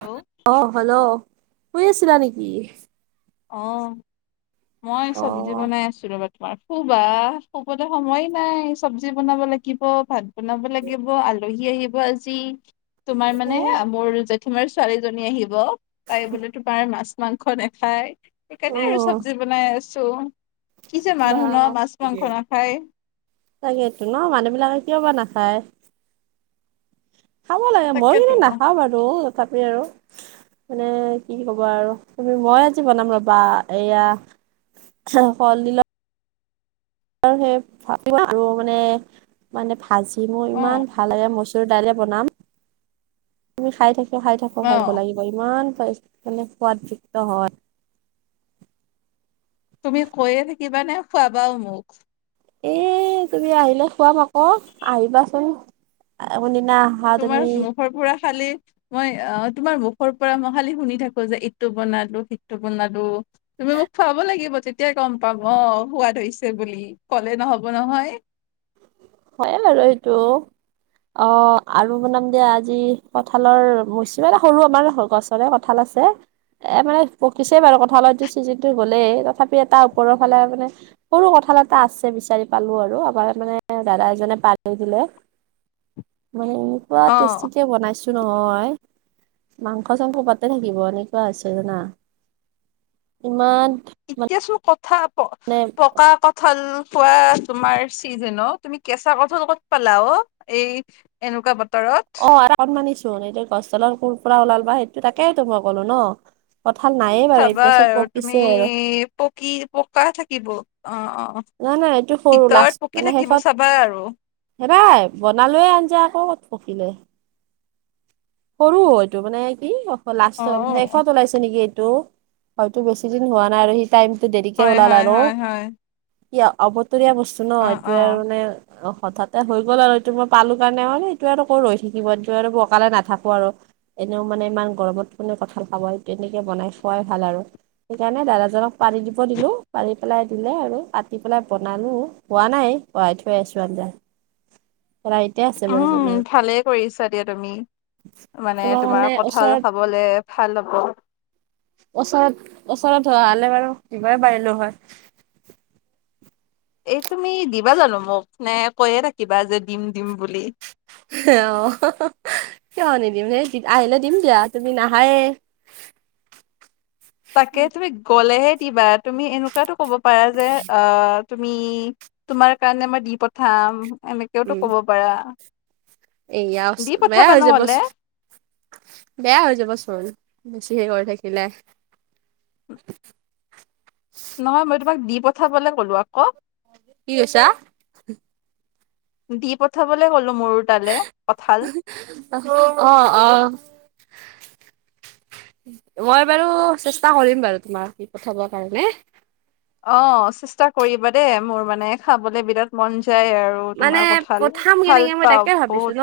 Hello অ hello, শুই আছিলা নেকি? অ, মই অ চব্জি বনাই আছোঁ ৰ'বা। [unintelligible] শুবা, শুবতে সময় নাই, চব্জি বনাব লাগিব, ভাত বনাব লাগিব, আলহী আহিব আজি, তোমাৰ মানে মোৰ জে তোমাৰ ছোৱালীজনী আহিব, তাইবোলে তোমাৰ মাছ মাংস নাখায়। অ সেইকাৰণে আৰু চব্জি বনাই আছো, কি যে বা মানুহ ন মাছ মাংস নাখায়। তকেটো ন, মানুহ বিলাকে কিয় বা নাখায়। খাব লাগে, মই তাকেতো কিন্তু নাখাওঁ বাৰু তথাপিও আৰু, মানে কি ক'ব আৰু। তুমি মই আজি বনাম ৰবা এয়া, [unintelligible] হু কলডিল সেই [unintelligible] মানে, মানে ভাজি মোৰ অ ইমান ভাল লাগে মচু দালে বনাম, তুমি খাই থাকো খাই থাকো অ হেণেকুৱা লাগে। ইমান পাই মানে সোৱাদযুক্ত হয়। তুমি কৈয়ে থাকিবা নে, ‌খুৱাবাও মোক? এ তুমি আহিলে খুৱাম আকৌ, আহিবাচোন, কোনদিনা আ তোমাৰ মুখৰ পুৰা খালি মই আ তোমাৰ মুখৰ পৰা মই খালি শুনি থাকো যে এইটো বনালো, সিটো বনালো তুমি মোক খোৱাব লাগিব তেতিয়াই গম পাম, অ সোৱাদ হৈছে বুলি, কলে নহব নহয়। হয়ে বাৰু সেইটো। অ, আৰু বনাম দিয়া আজি কঠালৰ মৌচিমাটা সৰু আমাৰ গছ ৰে কঁঠাল আছে। এ মানে পকিছেই বাৰু কঁথাালতটো [unintelligible] চিটো গ'লেই, তথাপি এটা ওপৰৰ ফালে মানে সৰু কথাল এটা আছে বিচাৰি পালো আৰু আমাৰ মানে দাদা এজনে পাৰ কৰি দিলে, মই সেই এনেকোৱা অ টেষ্টিকে বনাইছো নহয়, মাংস চাংস পাতে থাকিব, এনেকুৱা আছে জানা। ইমান এতিয়াচোন, কথা প মানে পকা ক ঠল খোৱা তোমাৰ চিজন অ, তুমি কেঁচা কঠল ক'ত পালা ও, এই এনেকুৱা বতৰত? অ [unintelligible] আৰু অকণ মানিছো এই গছডালৰ কোৰ পৰা ওলালবা, সেইটো তাকেই তো মই কলো ন। কঠাল নায়ে বাৰু চাবা এতিয়া চব আৰু তুমি পকিছে আৰু। পকি পকা থাকিব, অ-অ। নাই নাই এইটো সৰু, লাষ্ট, মানে শেষত চাবা আৰু হেৰাই, বনালোৱয়ে আনজা আকৌ, কত পখিলে। সৰু এইটো মানে কি অ লাষ্ট শেষত ওলাইছে নেকি এইটো। হয়তো বেছি দিন হোৱা নাই আৰু সি টাইমতটো দেৰিকে হয় ওলাল হয় আৰু। হয় হয় এ অবতৰীয়া বস্তু ন, অ এইটোয়ে অ আৰু মানে অ, হঠাতে হৈ গ'ল আৰু এইটো মই পালো কাৰণে অ এইটো আৰু আকৌ ৰৈ থাকিবটো আৰু বকালে নাথাক আৰু, এনেও মানে ইমান গৰমত কোনে কঁঠাল খাব, তেনেকে বনাই খোৱাই ভাল আৰু। সেইকাৰণে দাদাজনক পাৰি দিব দিলোঁ, পাৰি পেলাই দিলে আৰু, কাতি পেলাই বনালোঁ। হোৱা নাই, পঢ়াই থৈ আছো আঞ্জা, ৰা উম, ভালে কৰিছা দিয়া তুমি, মানে তোমাৰ কাৰণে কঁঠাল ওচৰত খাব লে ভাল হ'ব। ওচৰত, ওচৰত ধৰা হ'লে বাৰু দিবৰে পাৰিলো হয়। এই তুমি দিবা জানো মোক নে কৈয়ে থাকিবা যে দিম - দিম বুলি? অ, কিয় নিদিম সেই আহিলে দিম দিয়া তুমি নাহায়ে। তাকে তুমি গ'লেহে দিবা তুমি এনেকুৱাতো ক'ব পাৰা যে, অ তুমি তোমাৰ কাৰণে মই দি পঠাম এনেকেওতো কব পাৰা। এয়াও দি বেয়া পঠাবা হৈ নহলে যাবচোন। বেয়া হৈ যাব চোন বেছিহে কৰি থাকিলে। নহয় মই তোমাক দি পঠাবলে ক'লো আকৌ। কি কৈছা? দি পঠাবলৈ কলো মোৰো তালে কঠাল। অ', অ', মই বাৰু চেষ্টা কৰিম বাৰু তোমাক দি পঠাব কাৰণে। অ, চেষ্টা কৰিবা দেই মোৰ মানে খাবলে বিৰাট মন যায় আৰু। মানে তোমাৰ কঁঠাল পঠাম ভাল কেনেকে মই পাওঁ তাকে বহুত ভাবিছো ন?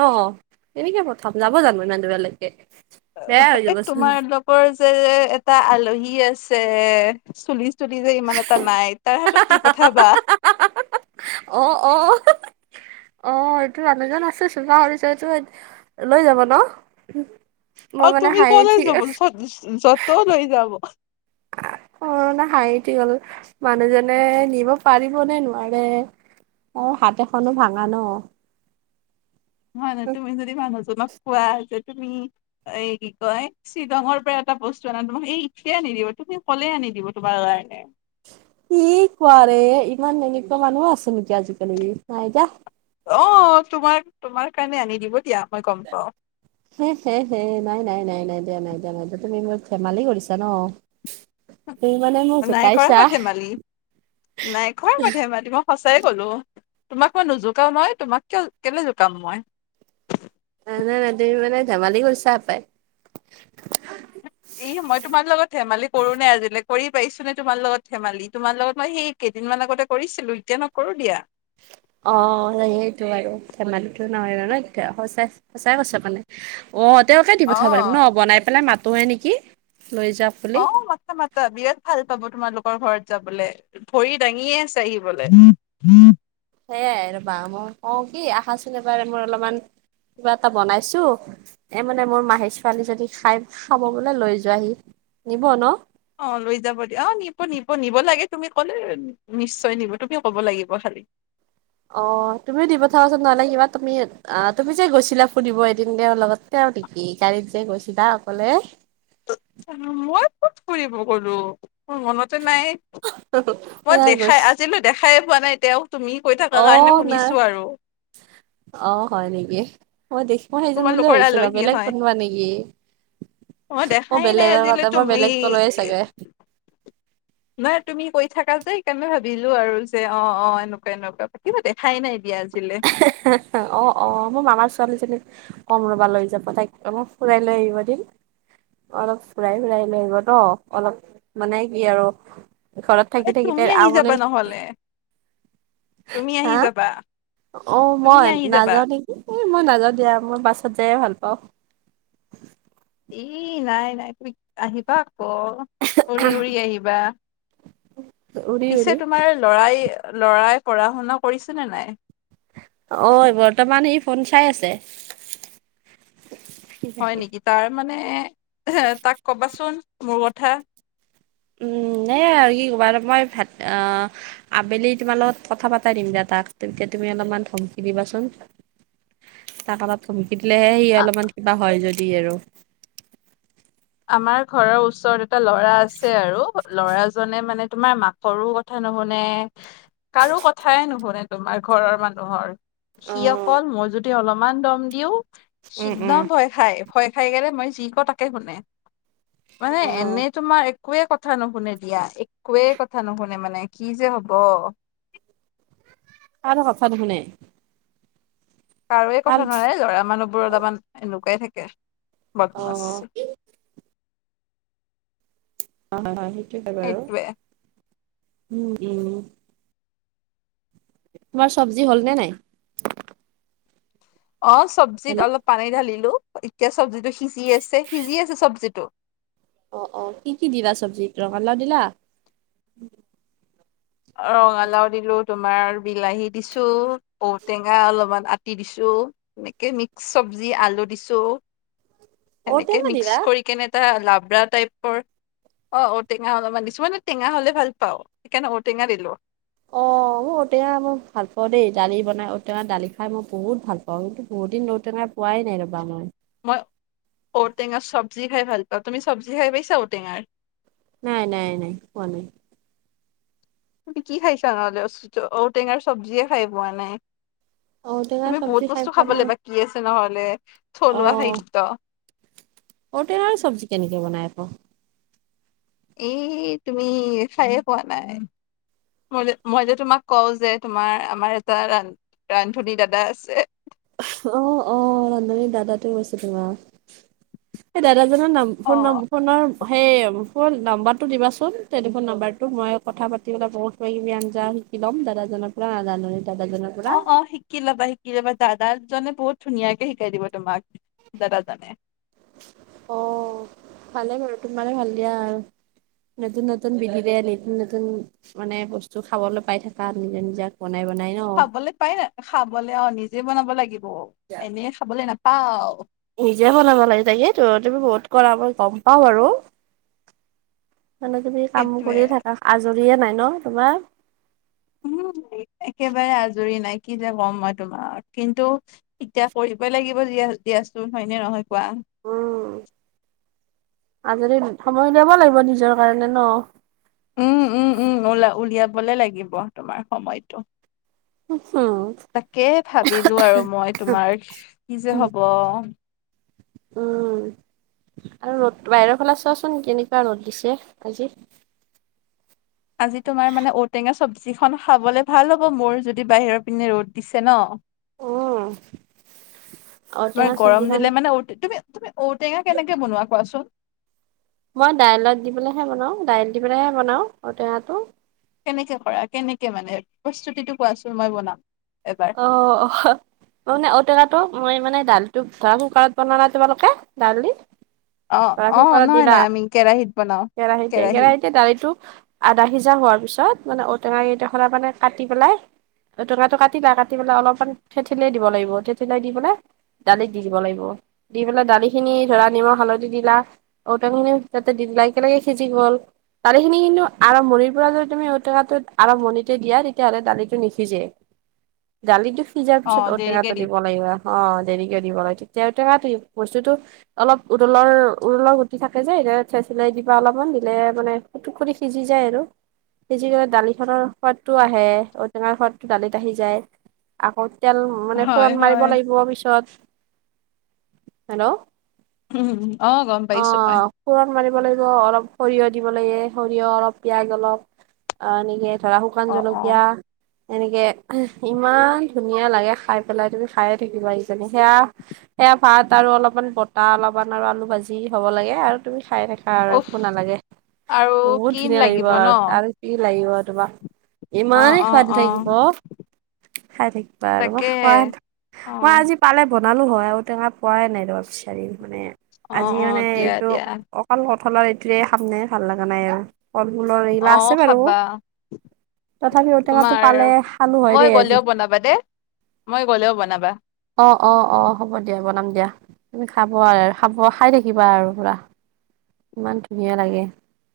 এনেকে প্ৰথম যাব জানো ইমান দুৰলৈকে। অ, এই তোমাৰালোকৰ যে এটা আলহী আছে চুলিচ চুলি যে ইমান এটা নাই তাৰ হাতত পঠাবা। অ অ অ, এইটো মানুহজন আছে চুপা কৰিছে এইটো লৈ যাব ন? মই অ, মানে তুমি হাঁহি কলৈ উঠি যাব যতও লৈ যাব। কৰণা হাঁহি উঠি গল মানুহজনে নিব পাৰিবনে নোৱাৰে? অ, হাত এখনো ভাঙা ন? হয় ন তুমি যদি মানাজো নকোৱা যে তুমি এই কি কয় শ্বিলঙৰ পৰা এটা বস্তু আনা তোমাক এই এতিয়া আ নিদিব তুমি হলেই আনি দিব তোমাৰ কাৰণে। কি কোৱাৰে ইমান এনেকুৱা মানুহ আছে নেকি আজিকালি নাই যা। অ, তোমাৰ তোমাৰ কাৰণে আনি দিব দিয়া মই গম পাও। হে- হে -হে নাই -নাই - নাই দিয়া- নাই দিয়া - নাই দিয়া তুমি মোৰ ধেমালি কৰিছা ন। তুমি মানে মোক নাই কৰা জোকাইছা মই ধেমালি - নাই কৰা মই ধেমালি মই সঁচাইে কলো অ, তোমাক মই নোজোকাও মই তোমাক কিয় কেলে জোকাম মই। ন নাই - নাই তুমি মানে ধেমালি কৰছাহ হ পাই। ই মই তোমাৰ লগত ধেমালি কৰো নে আজিলৈ কৰি পাৰিছো নে তোমাৰ লগত ধেমালি তোমাৰ লগত মই সেই কেইদিনমান আগতে কৰিছিলো এতিয়া নকৰো দিয়া। অ, সেইটো আৰু ধেমালিটো নহয় ন এ সচাই - সচাই কৈছে মানে। অ, তেওঁকে দি অ পঠাব পাৰিম ন বনাই পেলাই মাতোহে নেকি লৈ যাম। অ, মাতা - মাতা। বিৰাট ভাল পাব তোমালোকৰ ঘৰত যাবলে ভৰি দাঙিয়ে আছে আহিবলে। সেইয়াই ৰবা মই কও কি আহাচোন এবাৰে মই অলপমান কিবা এটা বনাইছো। এ, মানে মোৰ মাহী ছোৱালী যদি খাই চাব বলে লৈ যোৱাহি নিব ন। অ, লৈ যাব দিয়া অ, নিব - নিব নিব লাগে তুমি ক'লে নিশ্চয় নিব তুমি ক'ব লাগিব খালী। অ, তুমিও দি পঠাবচোন নাললে কিবা তুমি অ, তুমি যে গৈছিলা ফুৰিব দিব এদিন দে লগত তেওঁ নিকি গাড়ীত যে গৈছিলা অকলে। মই ক'ত ফুৰিব গলো মোৰ মনত টো নাই মই নাই গৈছ দেখাই আজিলৈ দেখাইে হোৱা নাই এ তেওঁ তুমি কৈ অ থকা কাৰণে নাই শুনিছো আৰু। অ, হয় নেকি মই দেখি মই সেইজন বুলিয় তোমালোকৰ ভাবিছো আলহী বেলেগ হয় কোনোবা নেকি। মই দেখাই নাই বেলেগৰ আজিলৈ মই তুমি বেলেগক কলোৱে চাগে। নাই তুমি কৈ থাকা যে সেইকাৰণে ভাবিলো আৰু যে অ', অ', এনেকুৱা এনেকুৱা দেখাই নাই দিয়া আজিলে। হা - হা অ', অ', মোৰ মামাৰ ছোৱালীজনী কম ৰবা লৈ যাব তাইক অলপ ফুৰাই লৈ আহিবা দেই। অলপ ফুৰাই - ফুৰাই লৈ আহিব ন অলপ মানে কি আৰু ঘৰত থাকি - থাকি আমনি হ'লে তুমি আহি হা যাবা অ', তুমি মই আহি যাবা। নাযাও নেকি মই নাজাও দিয়া মই বাছত যায়ে ভাল পাওঁ। এ নাই নাই তুমি আহিবা আক উৰি উৰি আহিবা। উৰি পিছে উৰি তোমাৰ লৰাই লৰাই পঢ়া শুনা কৰিছে নে নাই। অ বৰ্তমান সি ফোন চাই আছে। হয় নেকি তাৰ মানে এ তাক ক'বাচোন মোৰ কথা। উম নে আৰু কি ক'বা মই ভাত আহ। আবেলি তোমাৰ লগত কথা পাতা দিম দা তাক তেতিয়া তুমি অলপমান ধমকি দিবাচোন। তাক এ তাত ধমকি দিলেহে সি আ অলপমান কিবা হয় যদি আৰু আমাৰ ঘৰৰ ওচৰত এটা ল'ৰা আছে আৰু ল'ৰাজনে মানে তোমাৰ মাকৰো কথা নুশুনে। কাৰো কথাই নুশুনে তোমাৰ ঘৰৰ মানুহৰ। সি অ', অকল মই যুদি অলপমান দম দিও উম, উম। শিদিনাও ভয় খায়। ভয় খাই গলে মই যি ক তাকে শুনে মানে অ', এনেই তোমাৰ। একোৱে কথা নুশুনে দিয়া একোৱে কথা নুশুনে মানে কি যে হব। কাৰো কথা নুশুনে। কাৰোৱে ভাল কথা নোশুনে লৰা মানুহবোৰ অলাপমান এনেকুৱাই থাকে বদমাছ। অ', হয় হয় হয় সেইটোয়ে হয় বাৰু সেইটোৱে। উম উম। তোমাৰ চবজি হ'ল নে নাই। অ চব্জিত হেল্ল' অলপ পানী ঢালিলো এতিয়া চব্জিটো সিজি আছে সিজি আছে চব্জিটো। অ অ কি কি দিলা চব্জি ৰাঙালাও দিলা? ৰঙালাও দিলো তোমাৰ বিলাহী দিছো ঔ টেঙা অলপমান আতি দিছো। এনেকে মিক্স চব্জি আলু দিছো। সেনেকে ঔটেঙা দিলা? মিক্স কৰি কেনে এটা লাব্ৰা টাইপৰ। অ ঔটেঙা অলপমান দিছো মানে টেঙা হলে ভাল পাও সেইকাৰণে ঔটেঙা দিলোঁ। অ', ঔ টেঙা মই ভাল পাওঁ দেই দালি বনাই ঔ টেঙা দালি খাই মই বহুত ভাল পাওঁ কিন্তু বহুত দিন ঔটেঙা খোৱাই নাই ৰ'বা মই। মই ঔটেঙা চব্জি খাই ভাল পাওঁ তুমি চব্জি খাই পাইছা ঔটেঙাৰ। নাই নাই নাই খোৱা নাই। তুমি কি খাইছা নহ'লে ঔটেঙাৰ চব্জিয়ে খাই পোৱা নাই। ঔটেঙাৰ তুমি বহুত চব্জি খাই বস্তু পোৱা খাবলৈ নাই। বাকী আছে নহলে থলুৱা খাদ্য। ঔটেঙা চব্জি কেনেকে বনাই আ ক। এই তুমি খাইয়ে পোৱা নাই। মই যে মই যে তোমাক কও যে তোমাৰ আমাৰ এটা ৰা ৰান্ধনী দাদা আছে। অ, অ, ৰান্ধনীৰ দাদাতোৱে কৈছে তোমাক, সেই দাদাজনৰ নাম অ ফোন নম্বৰ ফোনৰ সেই ফোন নাম্বাৰটো দিবাচোন টেলিফোন নাম্বাৰটো মই কথা পাতিবলে কওঁ। কিবা কিবি আঞ্জা শিকি ল'ম দাদাজনৰ পৰা নাজানা দাদাজনক অ, অ, শিকি ল'বা শি শিকি লবা দাদাজনে বহুত ধুনীয়াকে শিকাই দিব তোমাক দাদাজনে। অ, ভালে বাৰু তোমাৰে ভাল দিয়া আৰু। নতুন নতুন বিধিৰে নতুন নতুন মানে বস্তু খাবলৈ পাই থাকা নিজৰ নিজা। বনাই বনাই ন। খাবলে পাই ন খাবলে অ নিজে বনাব লাগিব এনে খাবলৈ নাপাও। নিজে বনাব লাগে তাকেই তো তুমি বহুত কৰা মই গম পাও আৰু। মানে তুমি কাম সেইটোৱে কৰিয়ে থাকা আজৰিয়ে নাই ন তোমাৰ। উম, একেবাৰে আজৰি নাই কি যে ক'ম মই তোমাক কিন্তু এতিয়া কৰিবই লাগিব দিয়া দিয়াচোন হয়নে নহয় কোৱা। উম, আজৰি সময় উলিয়াব লাগিব নিজৰ কাৰণে ন। উম উম উম উলা উলিয়াবলে লাগিব তোমাৰ সময়টো। [unintelligible] তাকে ভাবিলো আৰু মই তোমাৰ কি যে উম হব। উম, আৰু ৰ'দ বাহিৰৰ ফালে চোৱাচোন কেনেকুৱা ৰ'দ দিছে আজি। আজি তোমাৰ মানে ঔ টেঙা চব্জিখন খাবলে ভাল হ'ব মোৰ যদি বাহিৰৰ পিনে ৰ'দ দিছে ন। [unintelligible] তোমাৰ ঔটেঙা গৰম চব্জিখন দিলে মানে ঔ তুমি তুমি ঔ টেঙা কেনেকে বনোৱা কোৱাচোন? মই দাইলত দিবলেহে বনাওঁ দাইল দি পেলাইহে বনাওঁ ঔ টেঙাটো। কেনেকে কৰা কেনেকে মানে প্ৰস্তুতিটো কোৱাচোন মই বনাম এবাৰ। অ অহ। মই মানে ঔ টেঙাটো মই মানে দালিটো ধৰা কুকাৰত বনানা তোমালোকে দালি। অ ধৰা অ কুকাৰত নহয় দিলা, নহয় আমি কেৰাহীত বনাও কেৰাহিতে কেৰাহী কেৰাহীতে দালিটো আধা সিজা হোৱাৰ পিছত মানে ঔ টেঙা কেইটোখৰা মানে কাটি পেলাই, ঔ টেঙাটো কাটি তিলা কাটি পেলাই অলপমান ঠেঠেলিয়াই দিব লাগিব ঠেঠেলিয়াই দি পেলাই দালিত দি দিব লাগিব দি পেলাই দালিখিনি ধৰা নিমখ হালধি দিলা। ঔ টেঙা খিনিও তাতে দি দিলা একেলগে সিজি গ'ল। দালিখিনি কিন্তু আৰম্ভণিৰ পৰা যদি তুমি ঔ টেঙাটো আৰম্ভণিতে দিয়া তেতিয়াহ'লে দালিটো নিসিজে। দালিটো সিজাৰ অ পিছত ঔ দেৰিকে টেঙাটো দিম দিব লাগিব। অ দেৰিকে দিব লাগে তেতিয়া চহা তি বস্তুটো অলপ উৰলৰ উৰলৰ গুটি থাকে যে এ ঠেঠেলিয়াই দিবা অলপমান দিলে মানে পুতুকৰি সিজি যায় আৰু সিজি গ'লে দালিখনৰ সোৱাদটো আহে ঔ টেঙাৰ সোৱাদটো দালিত আহি যায় আকৌ তেল মানে হয় ফুৰণ মাৰিব হয় লাগিব পিছত। হেল্ল' উম অ গম অ পাইছো মই। ফোৰণ মাৰিব লাগিব অলপ সৰিয়হ দিব লাগে সৰিয়হ অলপ পিয়াজ অলপ অ এনেকে। ধৰা শুকান অ অ জলকীয়া এনেকে ইমান ধুনীয়া লাগে খাই পেলাই তুমি খায়ে থাকিবা ইজানী সেয়া সেয়া ভাত আৰু অলপমান বতাহ অলপমান আৰু আলু ভাজি হ'ব লাগে আৰু তুমি খাই থাক- আৰ উফ একো নালাগে, আৰু বহুত কি ধুনীয়া লাগিব ন আৰ আৰু কি লাগিব তোমাক। অ ইমানেই অ সোৱাদ অ লাগিব, খাই থাকিবা আৰু ম তাকে খোৱাত মই অ আজি পালে বনালো হয় আৰু টেঙা পোৱাই নাই ৰ আচাৰি মানে অ আজি অ মানে দিয়া এইটো দিয়া অ- [unintelligible] এইটোৱে খামনেই ভাল লগা নাই আৰু। ফল মূলৰ এইগিলা অ আছে বাৰু, খাবা তথাপিও ঔ টেঙাটো তোমাৰ পালে। খালো হয় মই দেই আজি গলেও বনাবা দে, মই গ'লেও বনাবা। অ অ অ হ'ব দিয়া বনাম দিয়া। তুমি খাব আৰ খাব খাই থাকিবা আৰু পুৰা ইমান ধুনীয়া লাগে।